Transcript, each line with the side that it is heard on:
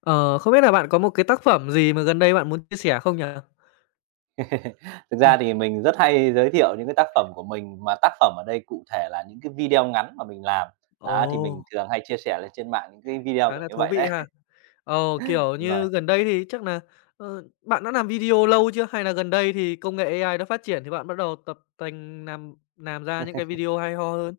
left: Ờ, Không biết là bạn có một cái tác phẩm gì mà gần đây bạn muốn chia sẻ không nhỉ?
right: Thực ra thì mình rất hay giới thiệu những cái tác phẩm của mình, mà tác phẩm ở đây cụ thể là những cái video ngắn mà mình làm. Á, thì mình
left: Ồ,
right: thường hay chia sẻ lên trên mạng những cái video
left: khá
right: kiểu
left: là
right: như
left: thú
right: vậy
left: vị
right: đấy.
left: ha. Ờ, kiểu
right: Đúng rồi,
left: như gần đây thì chắc là bạn đã làm video lâu chưa? Hay là gần đây thì công nghệ AI nó phát triển thì bạn bắt đầu tập tành làm ra những cái video hay ho hơn?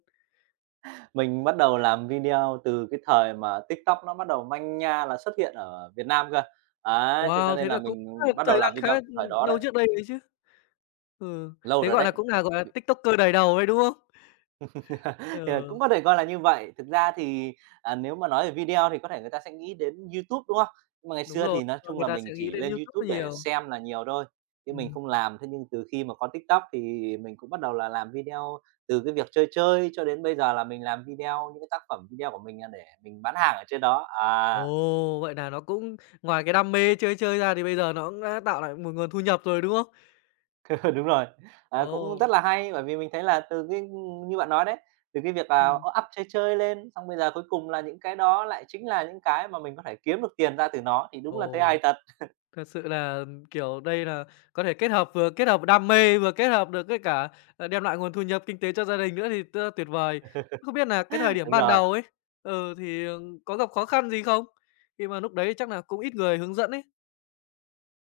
right: mình bắt đầu làm video từ cái thời mà TikTok nó bắt đầu manh nha là xuất hiện ở Việt Nam cơ. Á, thế cho
left: Wow, thế
right: nên
left: là
right: là
left: cũng
right: mình
left: khá là
right: bắt
left: thời
right: đầu
left: gian
right: làm
left: khá
right: video
left: là,
right: từ thời đó đấy,
left: lâu trước đây đấy chứ. Ừ,
right: lâu
left: thế,
right: rồi
left: gọi là
right: đấy.
left: cũng là gọi là, TikToker đời đầu đấy, đúng không?
right: Ờ,
left: Ừ,
right: cũng có thể coi là như vậy. Thực ra thì, nếu mà nói về video thì có thể người ta sẽ nghĩ đến YouTube, đúng không? Nhưng mà ngày
left: đúng
right: xưa
left: rồi,
right: thì nói
left: và
right: chung
left: người
right: là
left: ta
right: mình
left: sẽ nghĩ
right: chỉ
left: đến
right: lên
left: YouTube
right: YouTube để
left: nhiều.
right: xem là nhiều thôi, chứ mình
left: Ừm.
right: không làm. Thế nhưng từ khi mà có TikTok thì mình cũng bắt đầu là làm video từ cái việc chơi chơi cho đến bây giờ là mình làm video những cái tác phẩm video của mình là để mình bán hàng ở trên đó. À.
left: Ồ, vậy là nó cũng ngoài cái đam mê chơi chơi ra thì bây giờ nó cũng đã tạo lại một nguồn thu nhập rồi, đúng không?
right: Đúng rồi, cũng
left: Ồ,
right: rất là hay, bởi vì mình thấy là từ cái như bạn nói đấy, từ cái việc là
left: ừm,
right: up chơi chơi lên, xong bây giờ cuối cùng là những cái đó lại chính là những cái mà mình có thể kiếm được tiền ra từ nó, thì đúng là thấy
left: ồ,
right: ai thật.
left: Thật sự là, kiểu, đây là có thể kết hợp vừa kết hợp đam mê, vừa kết hợp được với cả, đem lại nguồn thu nhập kinh tế cho gia đình nữa thì rất là tuyệt vời. Không biết là cái thời điểm
right: Đúng
left: ban
right: rồi.
left: đầu ấy, ừ, thì, có gặp khó khăn gì không? Khi mà lúc đấy chắc là cũng ít người hướng dẫn ấy.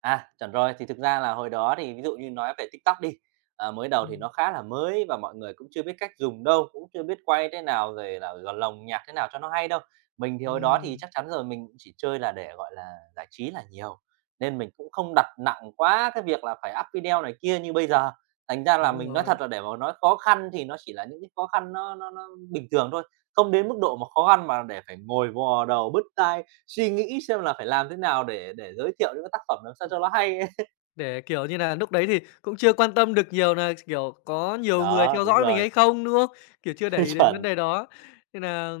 right: À, chuẩn rồi. Thì thực ra là hồi đó thì ví dụ như nói về TikTok đi, mới đầu thì
left: Ừm,
right: nó khá là mới và mọi người cũng chưa biết cách dùng đâu, cũng chưa biết quay thế nào, rồi là gò lồng nhạc thế nào cho nó hay đâu. Mình thì hồi đó thì
left: ừm,
right: chắc chắn rồi, mình cũng chỉ chơi là để, gọi là, giải trí là nhiều, nên mình cũng không đặt nặng quá cái việc là phải up video này kia như bây giờ. Thành ra là
left: đúng
right: mình nói
left: rồi.
right: thật là để mà nói khó khăn thì nó chỉ là những cái khó khăn nó bình thường thôi, không đến mức độ mà khó khăn mà để phải ngồi vò đầu bứt tai, suy nghĩ xem là phải làm thế nào để giới thiệu những cái tác phẩm làm sao cho nó hay ấy.
left: Để, kiểu như là lúc đấy thì cũng chưa quan tâm được nhiều là kiểu, có nhiều người
right: Đó,
left: theo
right: đúng
left: dõi mình
right: rồi,
left: hay không, đúng không? Kiểu, chưa để ý đến vấn
right: chuẩn.
left: đề đó. Nên nà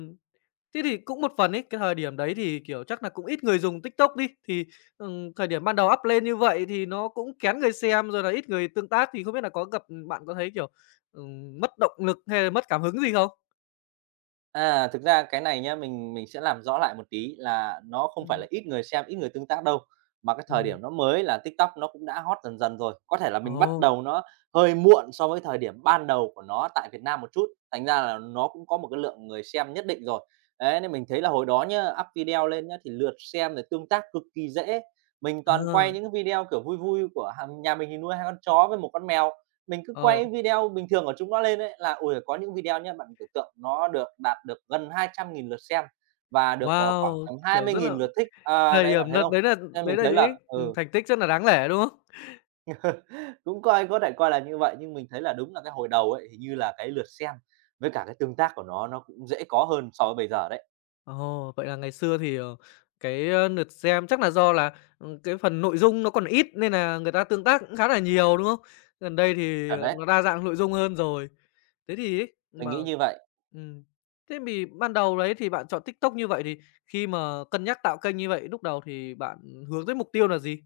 left: thế thì cũng một phần ấy, cái thời điểm đấy thì, kiểu, chắc là cũng ít người dùng TikTok đi, thì, thời điểm ban đầu up lên như vậy thì nó cũng kén người xem, rồi là ít người tương tác, thì không biết là có gặp bạn có thấy, kiểu, mất động lực hay là mất cảm hứng gì không?
right: À, thực ra cái này nhá, mình sẽ làm rõ lại một tí là nó không phải
left: Ừm.
right: là ít người xem, ít người tương tác đâu, mà cái thời
left: Ừm.
right: điểm nó mới là TikTok nó cũng đã hot dần dần rồi. Có thể là mình bắt
left: Ồ,
right: đầu nó hơi muộn so với thời điểm ban đầu của nó tại Việt Nam một chút, thành ra là nó cũng có một cái lượng người xem nhất định rồi. Đấy, nên mình thấy là hồi đó nhá, up video lên nhá, thì lượt xem rồi tương tác cực kỳ dễ. Mình
left: ờ,
right: toàn quay những cái video, kiểu, vui vui của hàng nhà mình thì nuôi 2 con chó với một con mèo, mình cứ
left: ờ,
right: quay video bình thường của chúng nó lên ấy, là, ui có những video nhé bạn tưởng tượng nó được đạt được gần 200.000 lượt xem và được, khoảng
left: wow!
right: tầm hai
left: Kiểu,
right: mươi
left: rất là
right: nghìn lượt thích. À,
left: thời
right: đấy, bạn
left: điểm
right: thấy
left: đợt
right: không? Nên
left: đấy
right: mình
left: là
right: thấy là
left: những
right: ừ,
left: thành tích rất là đáng lẽ, đúng không?
right: cũng coi có thể coi là như vậy, nhưng mình thấy là đúng là cái hồi đầu ấy, hình như là cái lượt xem với cả cái tương tác của nó cũng dễ có hơn so với bây giờ đấy.
left: Ồ, vậy là ngày xưa thì, cái, lượt xem chắc là do là, cái phần nội dung nó còn ít nên là người ta tương tác cũng khá là nhiều, đúng không? Gần đây thì,
right: Chuẩn đấy,
left: nó đa dạng nội dung hơn rồi. Thế thì ấy,
right: mình
left: mà
right: nghĩ như vậy.
left: ừm, thế mì ban đầu đấy thì bạn chọn TikTok như vậy thì khi mà cân nhắc tạo kênh như vậy, lúc đầu thì bạn hướng tới mục tiêu là gì?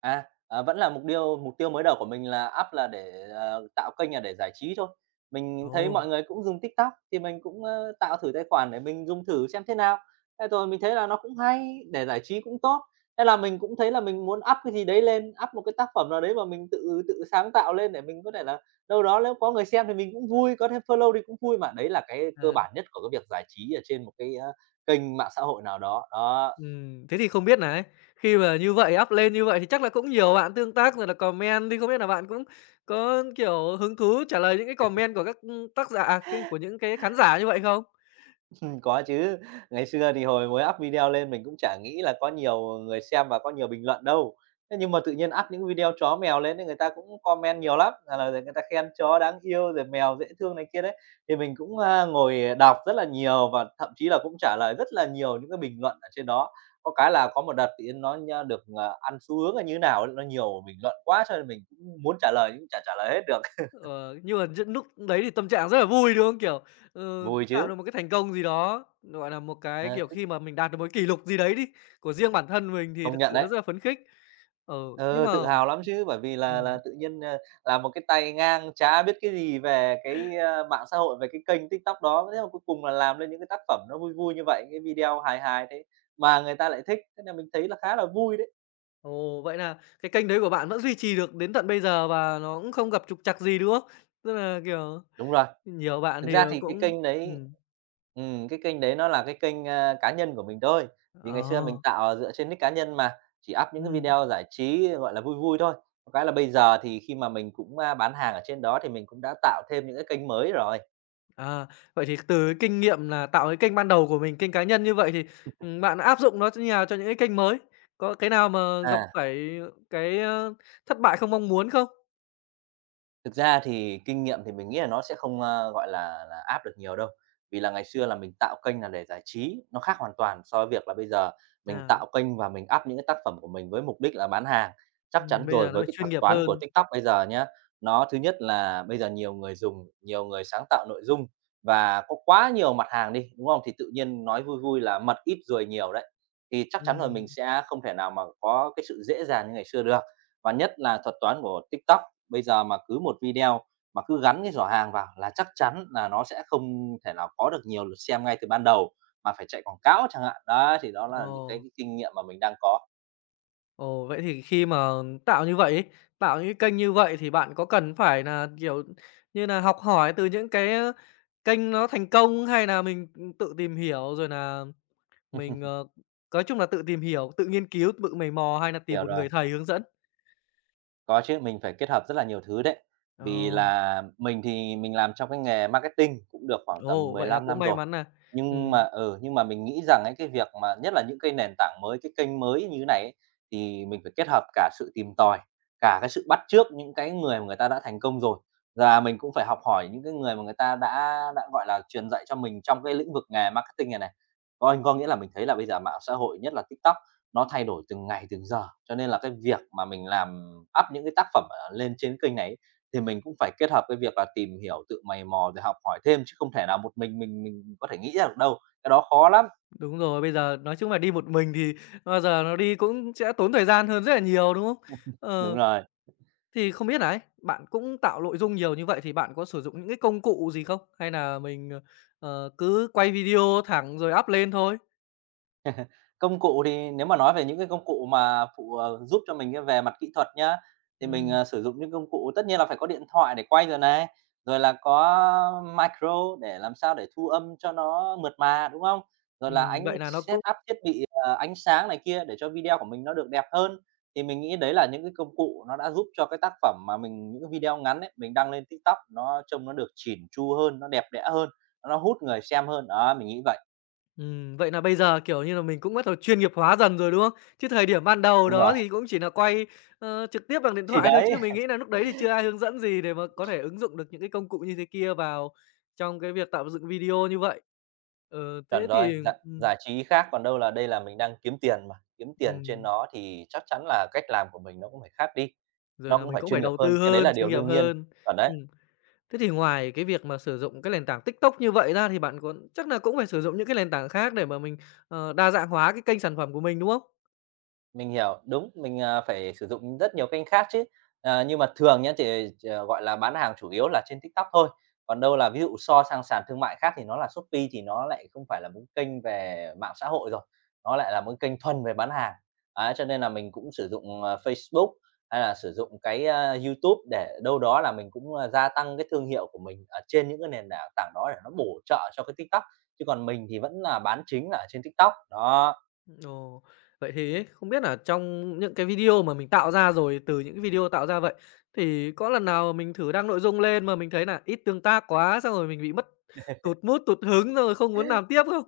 right: À, à, vẫn là mục tiêu mới đầu của mình là up là để, tạo kênh là để giải trí thôi. Mình thấy
left: Ồ.
right: mọi người cũng dùng TikTok thì mình cũng, tạo thử tài khoản để mình dùng thử xem thế nào. Thế rồi mình thấy là nó cũng hay, để giải trí cũng tốt. Thế là mình cũng thấy là mình muốn up cái gì đấy lên, up một cái tác phẩm nào đấy mà mình tự tự sáng tạo lên để mình có thể là đâu đó nếu có người xem thì mình cũng vui, có thêm follow thì cũng vui mà. Đấy là cái cơ
left: Ờ.
right: bản nhất của cái việc giải trí ở trên một cái, kênh mạng xã hội nào đó, đó.
left: Thế thì không biết này khi mà như vậy up lên như vậy thì chắc là cũng nhiều bạn tương tác rồi là comment thì không biết là bạn cũng có, kiểu, hứng thú trả lời những cái comment của các, tác giả à, cái của những cái khán giả như vậy không?
right: Có chứ, ngày xưa thì hồi mới up video lên mình cũng chả nghĩ là có nhiều người xem và có nhiều bình luận đâu. Thế nhưng mà tự nhiên up những video chó mèo lên thì người ta cũng comment nhiều lắm, là người ta khen chó đáng yêu, rồi mèo dễ thương này kia đấy. Thì mình cũng, ngồi đọc rất là nhiều và thậm chí là cũng trả lời rất là nhiều những cái bình luận ở trên đó. Có cái là có một đợt thì nó được ăn xu hướng là như nào ấy, nó nhiều bình luận quá cho nên mình cũng muốn trả lời nhưng cũng chả trả lời hết được.
left: Ờ, nhưng mà những lúc đấy thì tâm trạng rất là vui, đúng không? Kiểu, ừ,
right: Vui
left: tạo được
right: chứ,
left: một cái thành công gì đó, gọi là, một cái,
right: ờ,
left: kiểu,
right: cứ
left: khi mà mình đạt được một cái kỷ lục gì đấy đi, của riêng bản thân mình thì
right: công
left: thực
right: nhận
left: sự nó
right: đấy.
left: rất là phấn khích. Ờ, nhưng
right: Ờ,
left: mà
right: tự hào lắm chứ, bởi vì là
left: ừm.
right: tự nhiên, là một cái tay ngang chả biết cái gì về cái, mạng xã hội, về cái kênh TikTok đó, thế mà cuối cùng là làm lên những cái tác phẩm nó vui vui như vậy, cái video hài hài thế mà người ta lại thích, thế là mình thấy là khá là vui đấy.
left: Ồ, vậy là cái kênh đấy của bạn vẫn duy trì được đến tận bây giờ và nó cũng không gặp trục trặc gì, đúng không? Tức là, kiểu,
right: Đúng rồi,
left: nhiều bạn
right: thực
left: thì, ờ,
right: ra thì cái
left: cũng
right: kênh đấy
left: ừm,
right: ừm, cái kênh đấy nó là cái kênh, cá nhân của mình thôi, vì ngày xưa mình
left: ờ,
right: tạo dựa trên nick cá nhân mà, chỉ up những cái
left: ừm,
right: video giải trí, gọi là, vui vui thôi. Có cái là bây giờ thì khi mà mình cũng, bán hàng ở trên đó thì mình cũng đã tạo thêm những cái kênh mới rồi.
left: à, vậy thì từ cái kinh nghiệm là tạo cái kênh ban đầu của mình, kênh cá nhân như vậy thì, bạn áp dụng nó như nào cho những cái kênh mới? Có cái nào mà gặp
right: À.
left: phải cái, thất bại không mong muốn không?
right: Thực ra thì kinh nghiệm thì mình nghĩ là nó sẽ không, gọi là áp được nhiều đâu, vì là ngày xưa là mình tạo kênh là để giải trí, nó khác hoàn toàn so với việc là bây giờ mình
left: À,
right: tạo kênh và mình up những cái tác phẩm của mình với mục đích là bán hàng. Chắc chắn
left: Bây
right: rồi,
left: giờ nó
right: với
left: phải
right: cái
left: chuyên
right: thuật
left: nghiệp
right: toán của
left: hơn.
right: TikTok bây giờ nhá, nó thứ nhất là bây giờ nhiều người dùng, nhiều người sáng tạo nội dung và có quá nhiều mặt hàng đi, đúng không? Thì tự nhiên nói vui vui là mật ít ruồi nhiều đấy, thì chắc chắn rồi mình
left: Ừm,
right: sẽ không thể nào mà có cái sự dễ dàng như ngày xưa được. Và nhất là thuật toán của TikTok bây giờ mà cứ một video mà cứ gắn cái giỏ hàng vào là chắc chắn là nó sẽ không thể nào có được nhiều lượt xem ngay từ ban đầu, mà phải chạy quảng cáo chẳng hạn. Đó, thì đó là những cái
left: ồ.
right: kinh nghiệm mà mình đang có.
left: Ồ, vậy thì khi mà tạo như vậy ấy, tạo những kênh như vậy thì bạn có cần phải là kiểu như là học hỏi từ những cái, kênh nó thành công hay là mình, ừ, tự tìm hiểu rồi là mình, nói chung là tự tìm hiểu, tự nghiên cứu, tự mày mò hay là tìm
right: Hiểu
left: một
right: rồi.
left: người thầy hướng dẫn?
right: Có chứ, mình phải kết hợp rất là nhiều thứ đấy. Vì
left: Ồ,
right: là mình thì mình làm trong cái nghề marketing cũng được khoảng tầm
left: ồ, vậy là
right: 15
left: cũng
right: năm
left: may
right: rồi.
left: mắn nà
right: Nhưng mà
left: ừm,
right: ừ, nhưng mà mình nghĩ rằng ấy, cái việc mà nhất là những cái nền tảng mới, cái kênh mới như thế này ấy, thì mình phải kết hợp cả sự tìm tòi, cả cái sự bắt chước những cái người mà người ta đã thành công rồi. Và mình cũng phải học hỏi những cái người mà người ta đã, gọi là, truyền dạy cho mình trong cái lĩnh vực nghề marketing này này. Có nghĩa là mình thấy là bây giờ mạng xã hội, nhất là TikTok nó thay đổi từng ngày, từng giờ. Cho nên là cái việc mà mình làm up những cái tác phẩm, lên trên kênh này ấy, thì mình cũng phải kết hợp cái việc là tìm hiểu, tự mày mò rồi học hỏi thêm, chứ không thể nào một mình mình có thể nghĩ ra được đâu, cái đó khó lắm.
left: đúng rồi, bây giờ nói chung là đi một mình thì bao giờ nó đi cũng sẽ tốn thời gian hơn rất là nhiều, đúng không?
right: Đúng
left: Ờ.
right: rồi.
left: Thì không biết nà ấy, bạn cũng tạo nội dung nhiều như vậy thì bạn có sử dụng những cái công cụ gì không? Hay là mình, cứ quay video thẳng rồi up lên thôi?
right: Công cụ thì nếu mà nói về những cái công cụ mà phụ, giúp cho mình cái về mặt kỹ thuật nhá, thì mình,
left: Ừm,
right: sử dụng những công cụ tất nhiên là phải có điện thoại để quay rồi này, rồi là có micro để làm sao để thu âm cho nó mượt mà, đúng không? Rồi là
left: vậy là nó cũng
right: setup thiết bị, ánh sáng này kia để cho video của mình nó được đẹp hơn. Thì mình nghĩ đấy là những cái công cụ nó đã giúp cho cái tác phẩm mà mình những cái video ngắn ấy, mình đăng lên TikTok nó trông nó được chỉn chu hơn, nó đẹp đẽ hơn, nó hút người xem hơn. Đó, mình nghĩ vậy.
left: vậy là bây giờ, kiểu như là, mình cũng bắt đầu chuyên nghiệp hóa dần rồi, đúng không? Chứ thời điểm ban đầu
right: Đúng rồi,
left: đó thì cũng chỉ là quay, trực tiếp bằng điện
right: thì
left: thoại thôi,
right: đấy.
left: chứ mình nghĩ là lúc đấy thì chưa ai hướng dẫn gì để mà có thể ứng dụng được những cái công cụ như thế kia vào trong cái việc tạo dựng video như vậy. Ờ, thế
right: Chuẩn rồi,
left: thì
right: dạ
left: ừm,
right: giải trí khác, còn đâu là đây là mình đang kiếm tiền mà, kiếm tiền trên
left: ừm,
right: nó thì chắc chắn là cách làm của mình nó cũng phải khác đi,
left: rồi
right: nó
left: là
right: cũng
left: mình
right: phải
left: cũng phải
right: chuyên nghiệp
left: đầu tư
right: hơn, cái đấy
left: hơn,
right: là
left: chuyên
right: điều
left: nghiệp
right: đương nhiên.
left: hơn.
right: Chuẩn đấy.
left: Thế thì ngoài cái việc mà sử dụng cái nền tảng TikTok như vậy ra thì bạn còn chắc là cũng phải sử dụng những cái nền tảng khác để mà mình, đa dạng hóa cái kênh sản phẩm của mình, đúng không?
right: Mình hiểu, đúng, mình phải sử dụng rất nhiều kênh khác chứ. Nhưng mà thường nhá, thì gọi là, bán hàng chủ yếu là trên TikTok thôi, còn đâu là ví dụ so sang sàn thương mại khác thì nó là Shopee thì nó lại không phải là một kênh về mạng xã hội rồi, nó lại là một kênh thuần về bán hàng. Ấy, cho nên là mình cũng sử dụng, Facebook hay là sử dụng cái YouTube để đâu đó là mình cũng, gia tăng cái thương hiệu của mình ở trên những cái nền đảng tảng đó để nó bổ trợ cho cái TikTok, chứ còn mình thì vẫn là bán chính là ở trên TikTok, đó.
left: Ồ, vậy thì ấy, không biết là trong những cái video mà mình tạo ra rồi, từ những cái video tạo ra vậy, thì có lần nào mình thử đăng nội dung lên mà mình thấy là ít tương tác quá, xong rồi mình bị mất tụt mood, tụt hứng, rồi không muốn làm tiếp không?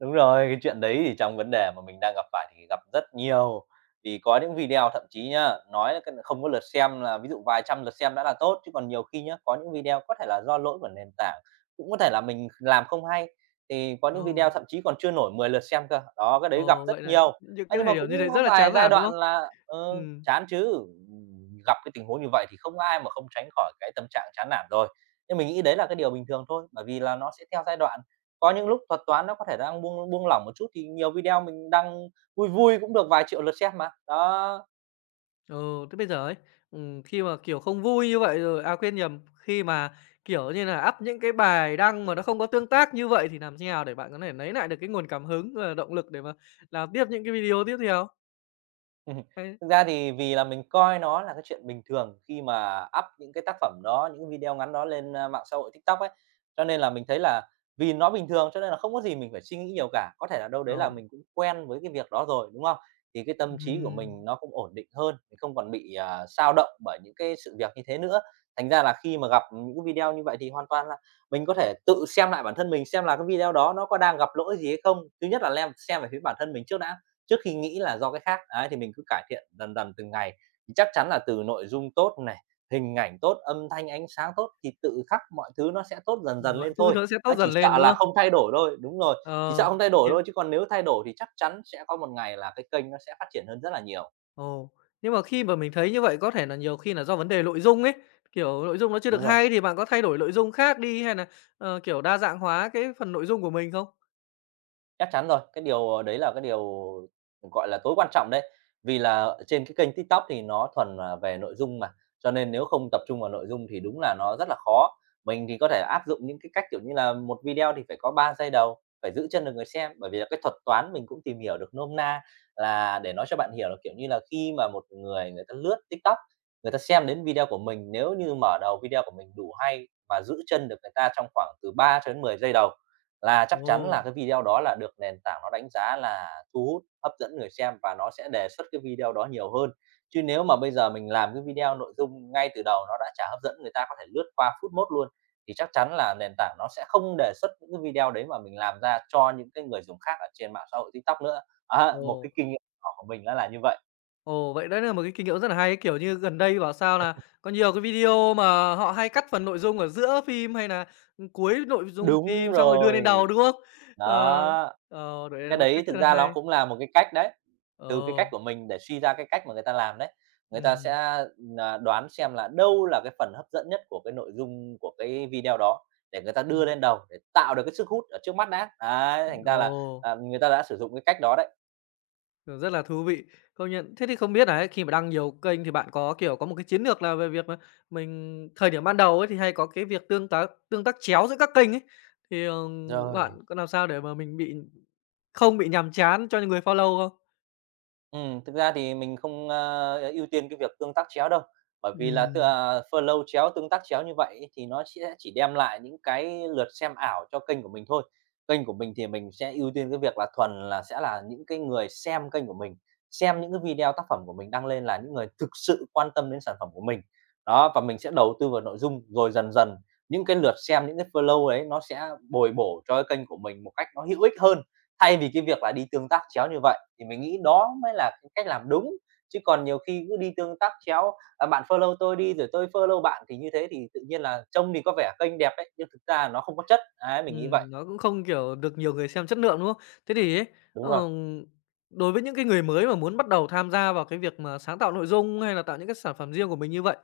right: Đúng rồi, cái chuyện đấy thì trong vấn đề mà mình đang gặp phải thì gặp rất nhiều. Vì có những video thậm chí nhá, nói là cái không có lượt xem là ví dụ vài trăm lượt xem đã là tốt, chứ còn nhiều khi nhá, có những video có thể là do lỗi của nền tảng, cũng có thể là mình làm không hay, thì có
left: Ồ,
right: những video thậm chí còn chưa nổi 10 lượt xem cơ. Đó, cái đấy gặp
left: ồ, vậy
right: rất
left: là
right: nhiều.
left: những
right: Á,
left: cái
right: nhưng
left: thời
right: mà
left: điểm như thế
right: cũng có
left: rất là
right: vài
left: chán
right: giai
left: nản, đúng
right: đoạn
left: không?
right: là,
left: Ừm.
right: chán chứ, gặp cái tình huống như vậy thì không ai mà không tránh khỏi cái tâm trạng chán nản rồi. Nhưng mình nghĩ đấy là cái điều bình thường thôi, bởi vì là nó sẽ theo giai đoạn. Có những lúc thuật toán nó có thể đang buông buông lỏng một chút thì nhiều video mình đăng vui vui cũng được vài triệu lượt xem mà. Đó.
left: Ừ, thế bây giờ ấy, khi mà, kiểu, không vui như vậy rồi à, quên nhầm, khi mà, kiểu như là up những cái bài đăng mà nó không có tương tác như vậy thì làm thế nào để bạn có thể lấy lại được cái nguồn cảm hứng và động lực để mà làm tiếp những cái video tiếp theo?
right: Ừm,
left: Hay
right: thực ra thì vì là mình coi nó là cái chuyện bình thường khi mà up những cái tác phẩm đó, những video ngắn đó lên, mạng xã hội TikTok ấy, cho nên là mình thấy là vì nó bình thường cho nên là không có gì mình phải suy nghĩ nhiều cả. Có thể là đâu đấy là
left: ồ,
right: mình cũng quen với cái việc đó rồi, đúng không? Thì cái tâm trí của
left: ừm,
right: mình nó cũng ổn định hơn, mình không còn bị, xao động bởi những cái sự việc như thế nữa. Thành ra là khi mà gặp những cái video như vậy thì hoàn toàn là mình có thể tự xem lại bản thân mình xem là cái video đó nó có đang gặp lỗi gì hay không. Thứ nhất là lem xem về phía bản thân mình trước đã trước khi nghĩ là do cái khác. Đấy, thì mình cứ cải thiện dần dần từng ngày, thì chắc chắn là từ nội dung tốt này, hình ảnh tốt, âm thanh, ánh sáng tốt thì tự khắc mọi thứ nó sẽ tốt dần dần
left: mọi
right: lên
left: thứ
right: thôi.
left: nó sẽ tốt
right: Á,
left: dần
right: chỉ
left: lên,
right: sợ
left: đúng
right: là
left: không?
right: không thay đổi thôi đúng rồi, chỉ
left: Ờ,
right: sợ không thay đổi
left: nhưng
right: thôi, chứ còn nếu thay đổi thì chắc chắn sẽ có một ngày là cái kênh nó sẽ phát triển hơn rất là nhiều.
left: ồ, nhưng mà khi mà mình thấy như vậy có thể là nhiều khi là do vấn đề nội dung ấy, kiểu, nội dung nó chưa được
right: Đúng rồi.
left: hay thì bạn có thay đổi nội dung khác đi hay là kiểu, đa dạng hóa cái phần nội dung của mình không?
right: Chắc chắn rồi, cái điều, đấy là cái điều, gọi là, tối quan trọng đấy. Vì là trên cái kênh TikTok thì nó thuần là về nội dung mà, cho nên nếu không tập trung vào nội dung thì đúng là nó rất là khó. Mình thì có thể áp dụng những cái cách, kiểu như là, một video thì phải có 3 giây đầu, phải giữ chân được người xem, bởi vì là cái thuật toán mình cũng tìm hiểu được nôm na là để nói cho bạn hiểu là, kiểu như là, khi mà một người người ta lướt TikTok, người ta xem đến video của mình, nếu như mở đầu video của mình đủ hay mà giữ chân được người ta trong khoảng từ 3 cho đến 10 giây đầu là chắc chắn là
left: Ồ,
right: cái video đó là được nền tảng nó đánh giá là thu hút, hấp dẫn người xem và nó sẽ đề xuất cái video đó nhiều hơn. Chứ nếu mà bây giờ mình làm cái video nội dung ngay từ đầu nó đã chả hấp dẫn, người ta có thể lướt qua phút mốt luôn, thì chắc chắn là nền tảng nó sẽ không đề xuất những cái video đấy mà mình làm ra cho những cái người dùng khác ở trên mạng xã hội TikTok nữa. Á, một
left: ồ.
right: cái kinh nghiệm nhỏ của mình nó là như vậy.
left: Ồ, vậy đấy là một cái kinh nghiệm rất là hay. Ấy. Kiểu như, gần đây bảo sao là có nhiều cái video mà họ hay cắt phần nội dung ở giữa phim hay là ừ, cuối nội dung
right: Đúng
left: phim xong rồi đưa lên
right: rồi.
left: đầu, đúng không? Ờ,
right: Đó.
left: đấy là
right: Cái
left: một
right: đấy
left: cách
right: thực
left: rất là
right: ra
left: hay.
right: nó cũng là một cái cách đấy, từ cái cách
left: Ồ,
right: của mình để suy ra cái cách mà người ta làm đấy. Người ta sẽ,
left: ừm,
right: à, đoán xem là đâu là cái phần hấp dẫn nhất của cái nội dung của cái video đó để người ta đưa
left: ừm,
right: lên đầu, để tạo được cái sức hút ở trước mắt đã. Đấy, thành ra là,
left: ồ,
right: người ta đã sử dụng cái cách đó đấy.
left: Rất là thú vị, công nhận. Thế thì không biết là ấy, khi mà đăng nhiều kênh thì bạn có, kiểu, có một cái chiến lược là về việc mà mình thời điểm ban đầu ấy thì hay có cái việc tương tác chéo giữa các kênh ấy, thì,
right: Rồi.
left: bạn có làm sao để mà mình bị không bị nhàm chán cho những người follow không?
right: Thực ra thì mình không ưu tiên cái việc tương tác chéo đâu, bởi vì là tức
left: Ừm,
right: là follow chéo, tương tác chéo như vậy ấy thì nó sẽ chỉ đem lại những cái lượt xem ảo cho kênh của mình thôi. Kênh của mình thì mình sẽ ưu tiên cái việc là thuần là sẽ là những cái người xem kênh của mình, xem những cái video tác phẩm của mình đăng lên là những người thực sự quan tâm đến sản phẩm của mình. Đó, và mình sẽ đầu tư vào nội dung, rồi dần dần những cái lượt xem, những cái follow ấy nó sẽ bồi bổ cho cái kênh của mình một cách nó hữu ích hơn. Thay vì cái việc là đi tương tác chéo như vậy thì mình nghĩ đó mới là cái cách làm đúng, chứ còn nhiều khi cứ đi tương tác chéo, bạn follow tôi đi rồi tôi follow bạn thì như thế thì tự nhiên là trông thì có vẻ kênh đẹp đấy, nhưng thực ra nó không có chất. Đấy, mình nghĩ vậy.
left: nó cũng không, kiểu, được nhiều người xem chất lượng, đúng không? Thế thì ấy,
right: Đúng rồi,
left: ờ, đối với những cái người mới mà muốn bắt đầu tham gia vào cái việc mà sáng tạo nội dung hay là tạo những cái sản phẩm riêng của mình như vậy,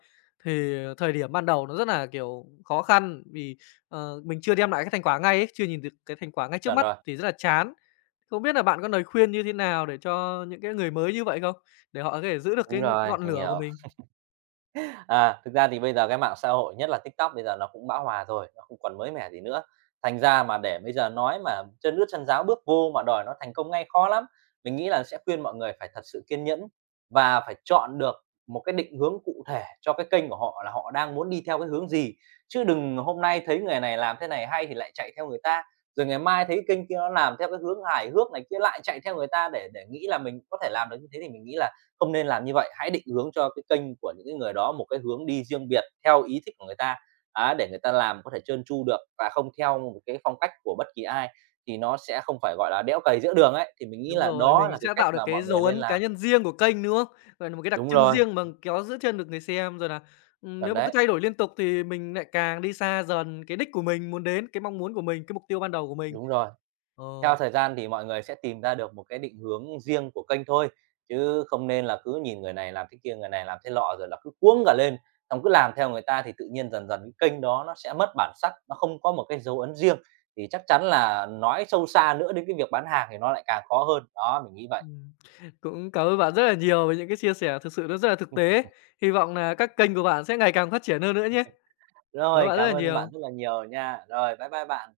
left: thì thời điểm ban đầu nó rất là, kiểu, khó khăn vì, mình chưa đem lại cái thành quả ngay ấy, chưa nhìn được cái thành quả ngay trước
right: chuẩn
left: mắt
right: rồi.
left: thì rất là chán. Không biết là bạn có lời khuyên như thế nào để cho những cái người mới như vậy không? Để họ có thể giữ được
right: Đúng
left: cái
right: rồi,
left: ngọn
right: mình
left: lửa của
right: hiểu.
left: mình?
right: À, thực ra thì bây giờ cái mạng xã hội, nhất là TikTok bây giờ nó cũng bão hòa rồi, nó không còn mới mẻ gì nữa. Thành ra mà để bây giờ nói mà chân ướt chân ráo bước vô mà đòi nó thành công ngay khó lắm. Mình nghĩ là sẽ khuyên mọi người phải thật sự kiên nhẫn và phải chọn được một cái định hướng cụ thể cho cái kênh của họ là họ đang muốn đi theo cái hướng gì, chứ đừng hôm nay thấy người này làm thế này hay thì lại chạy theo người ta, rồi ngày mai thấy kênh kia nó làm theo cái hướng hài hước này kia lại chạy theo người ta để nghĩ là mình có thể làm được như thế thì mình nghĩ là không nên làm như vậy. Hãy định hướng cho cái kênh của những cái người đó một cái hướng đi riêng biệt theo ý thích của người ta, á, để người ta làm có thể trơn tru được và không theo một cái phong cách của bất kỳ ai, thì nó sẽ không phải, gọi là, đẽo cày giữa đường ấy. Thì mình nghĩ
left: Đúng
right: là
left: rồi,
right: đó
left: mình
right: là
left: sẽ
right: cái cách
left: tạo được
right: mà
left: cái
right: mọi người
left: dấu
right: nên
left: ấn cá
right: làm.
left: nhân riêng của kênh, đúng không? Gọi là một cái đặc
right: Đúng
left: trưng
right: rồi,
left: riêng mà kéo giữ chân được người xem, rồi là
right: chuẩn
left: nếu mà cứ
right: đấy,
left: thay đổi liên tục thì mình lại càng đi xa dần cái đích của mình muốn đến, cái mong muốn của mình, cái mục tiêu ban đầu của mình.
right: đúng rồi.
left: Ờ,
right: Theo thời gian thì mọi người sẽ tìm ra được một cái định hướng riêng của kênh thôi, chứ không nên là cứ nhìn người này làm thế kia, người này làm thế lọ rồi là cứ cuống cả lên, xong cứ làm theo người ta thì tự nhiên dần dần cái kênh đó nó sẽ mất bản sắc, nó không có một cái dấu ấn riêng, thì chắc chắn là nói sâu xa nữa đến cái việc bán hàng thì nó lại càng khó hơn. Đó, mình nghĩ vậy.
left: ừm, Cũng cảm ơn bạn rất là nhiều về những cái chia sẻ thực sự nó rất là thực tế. Hy vọng là các kênh của bạn sẽ ngày càng phát triển hơn nữa nhé. Cảm ơn
right: rồi,
left: bạn rất
right: cảm
left: là
right: ơn bạn
left: nhiều.
right: rất là nhiều nha. Rồi, bye bye bạn.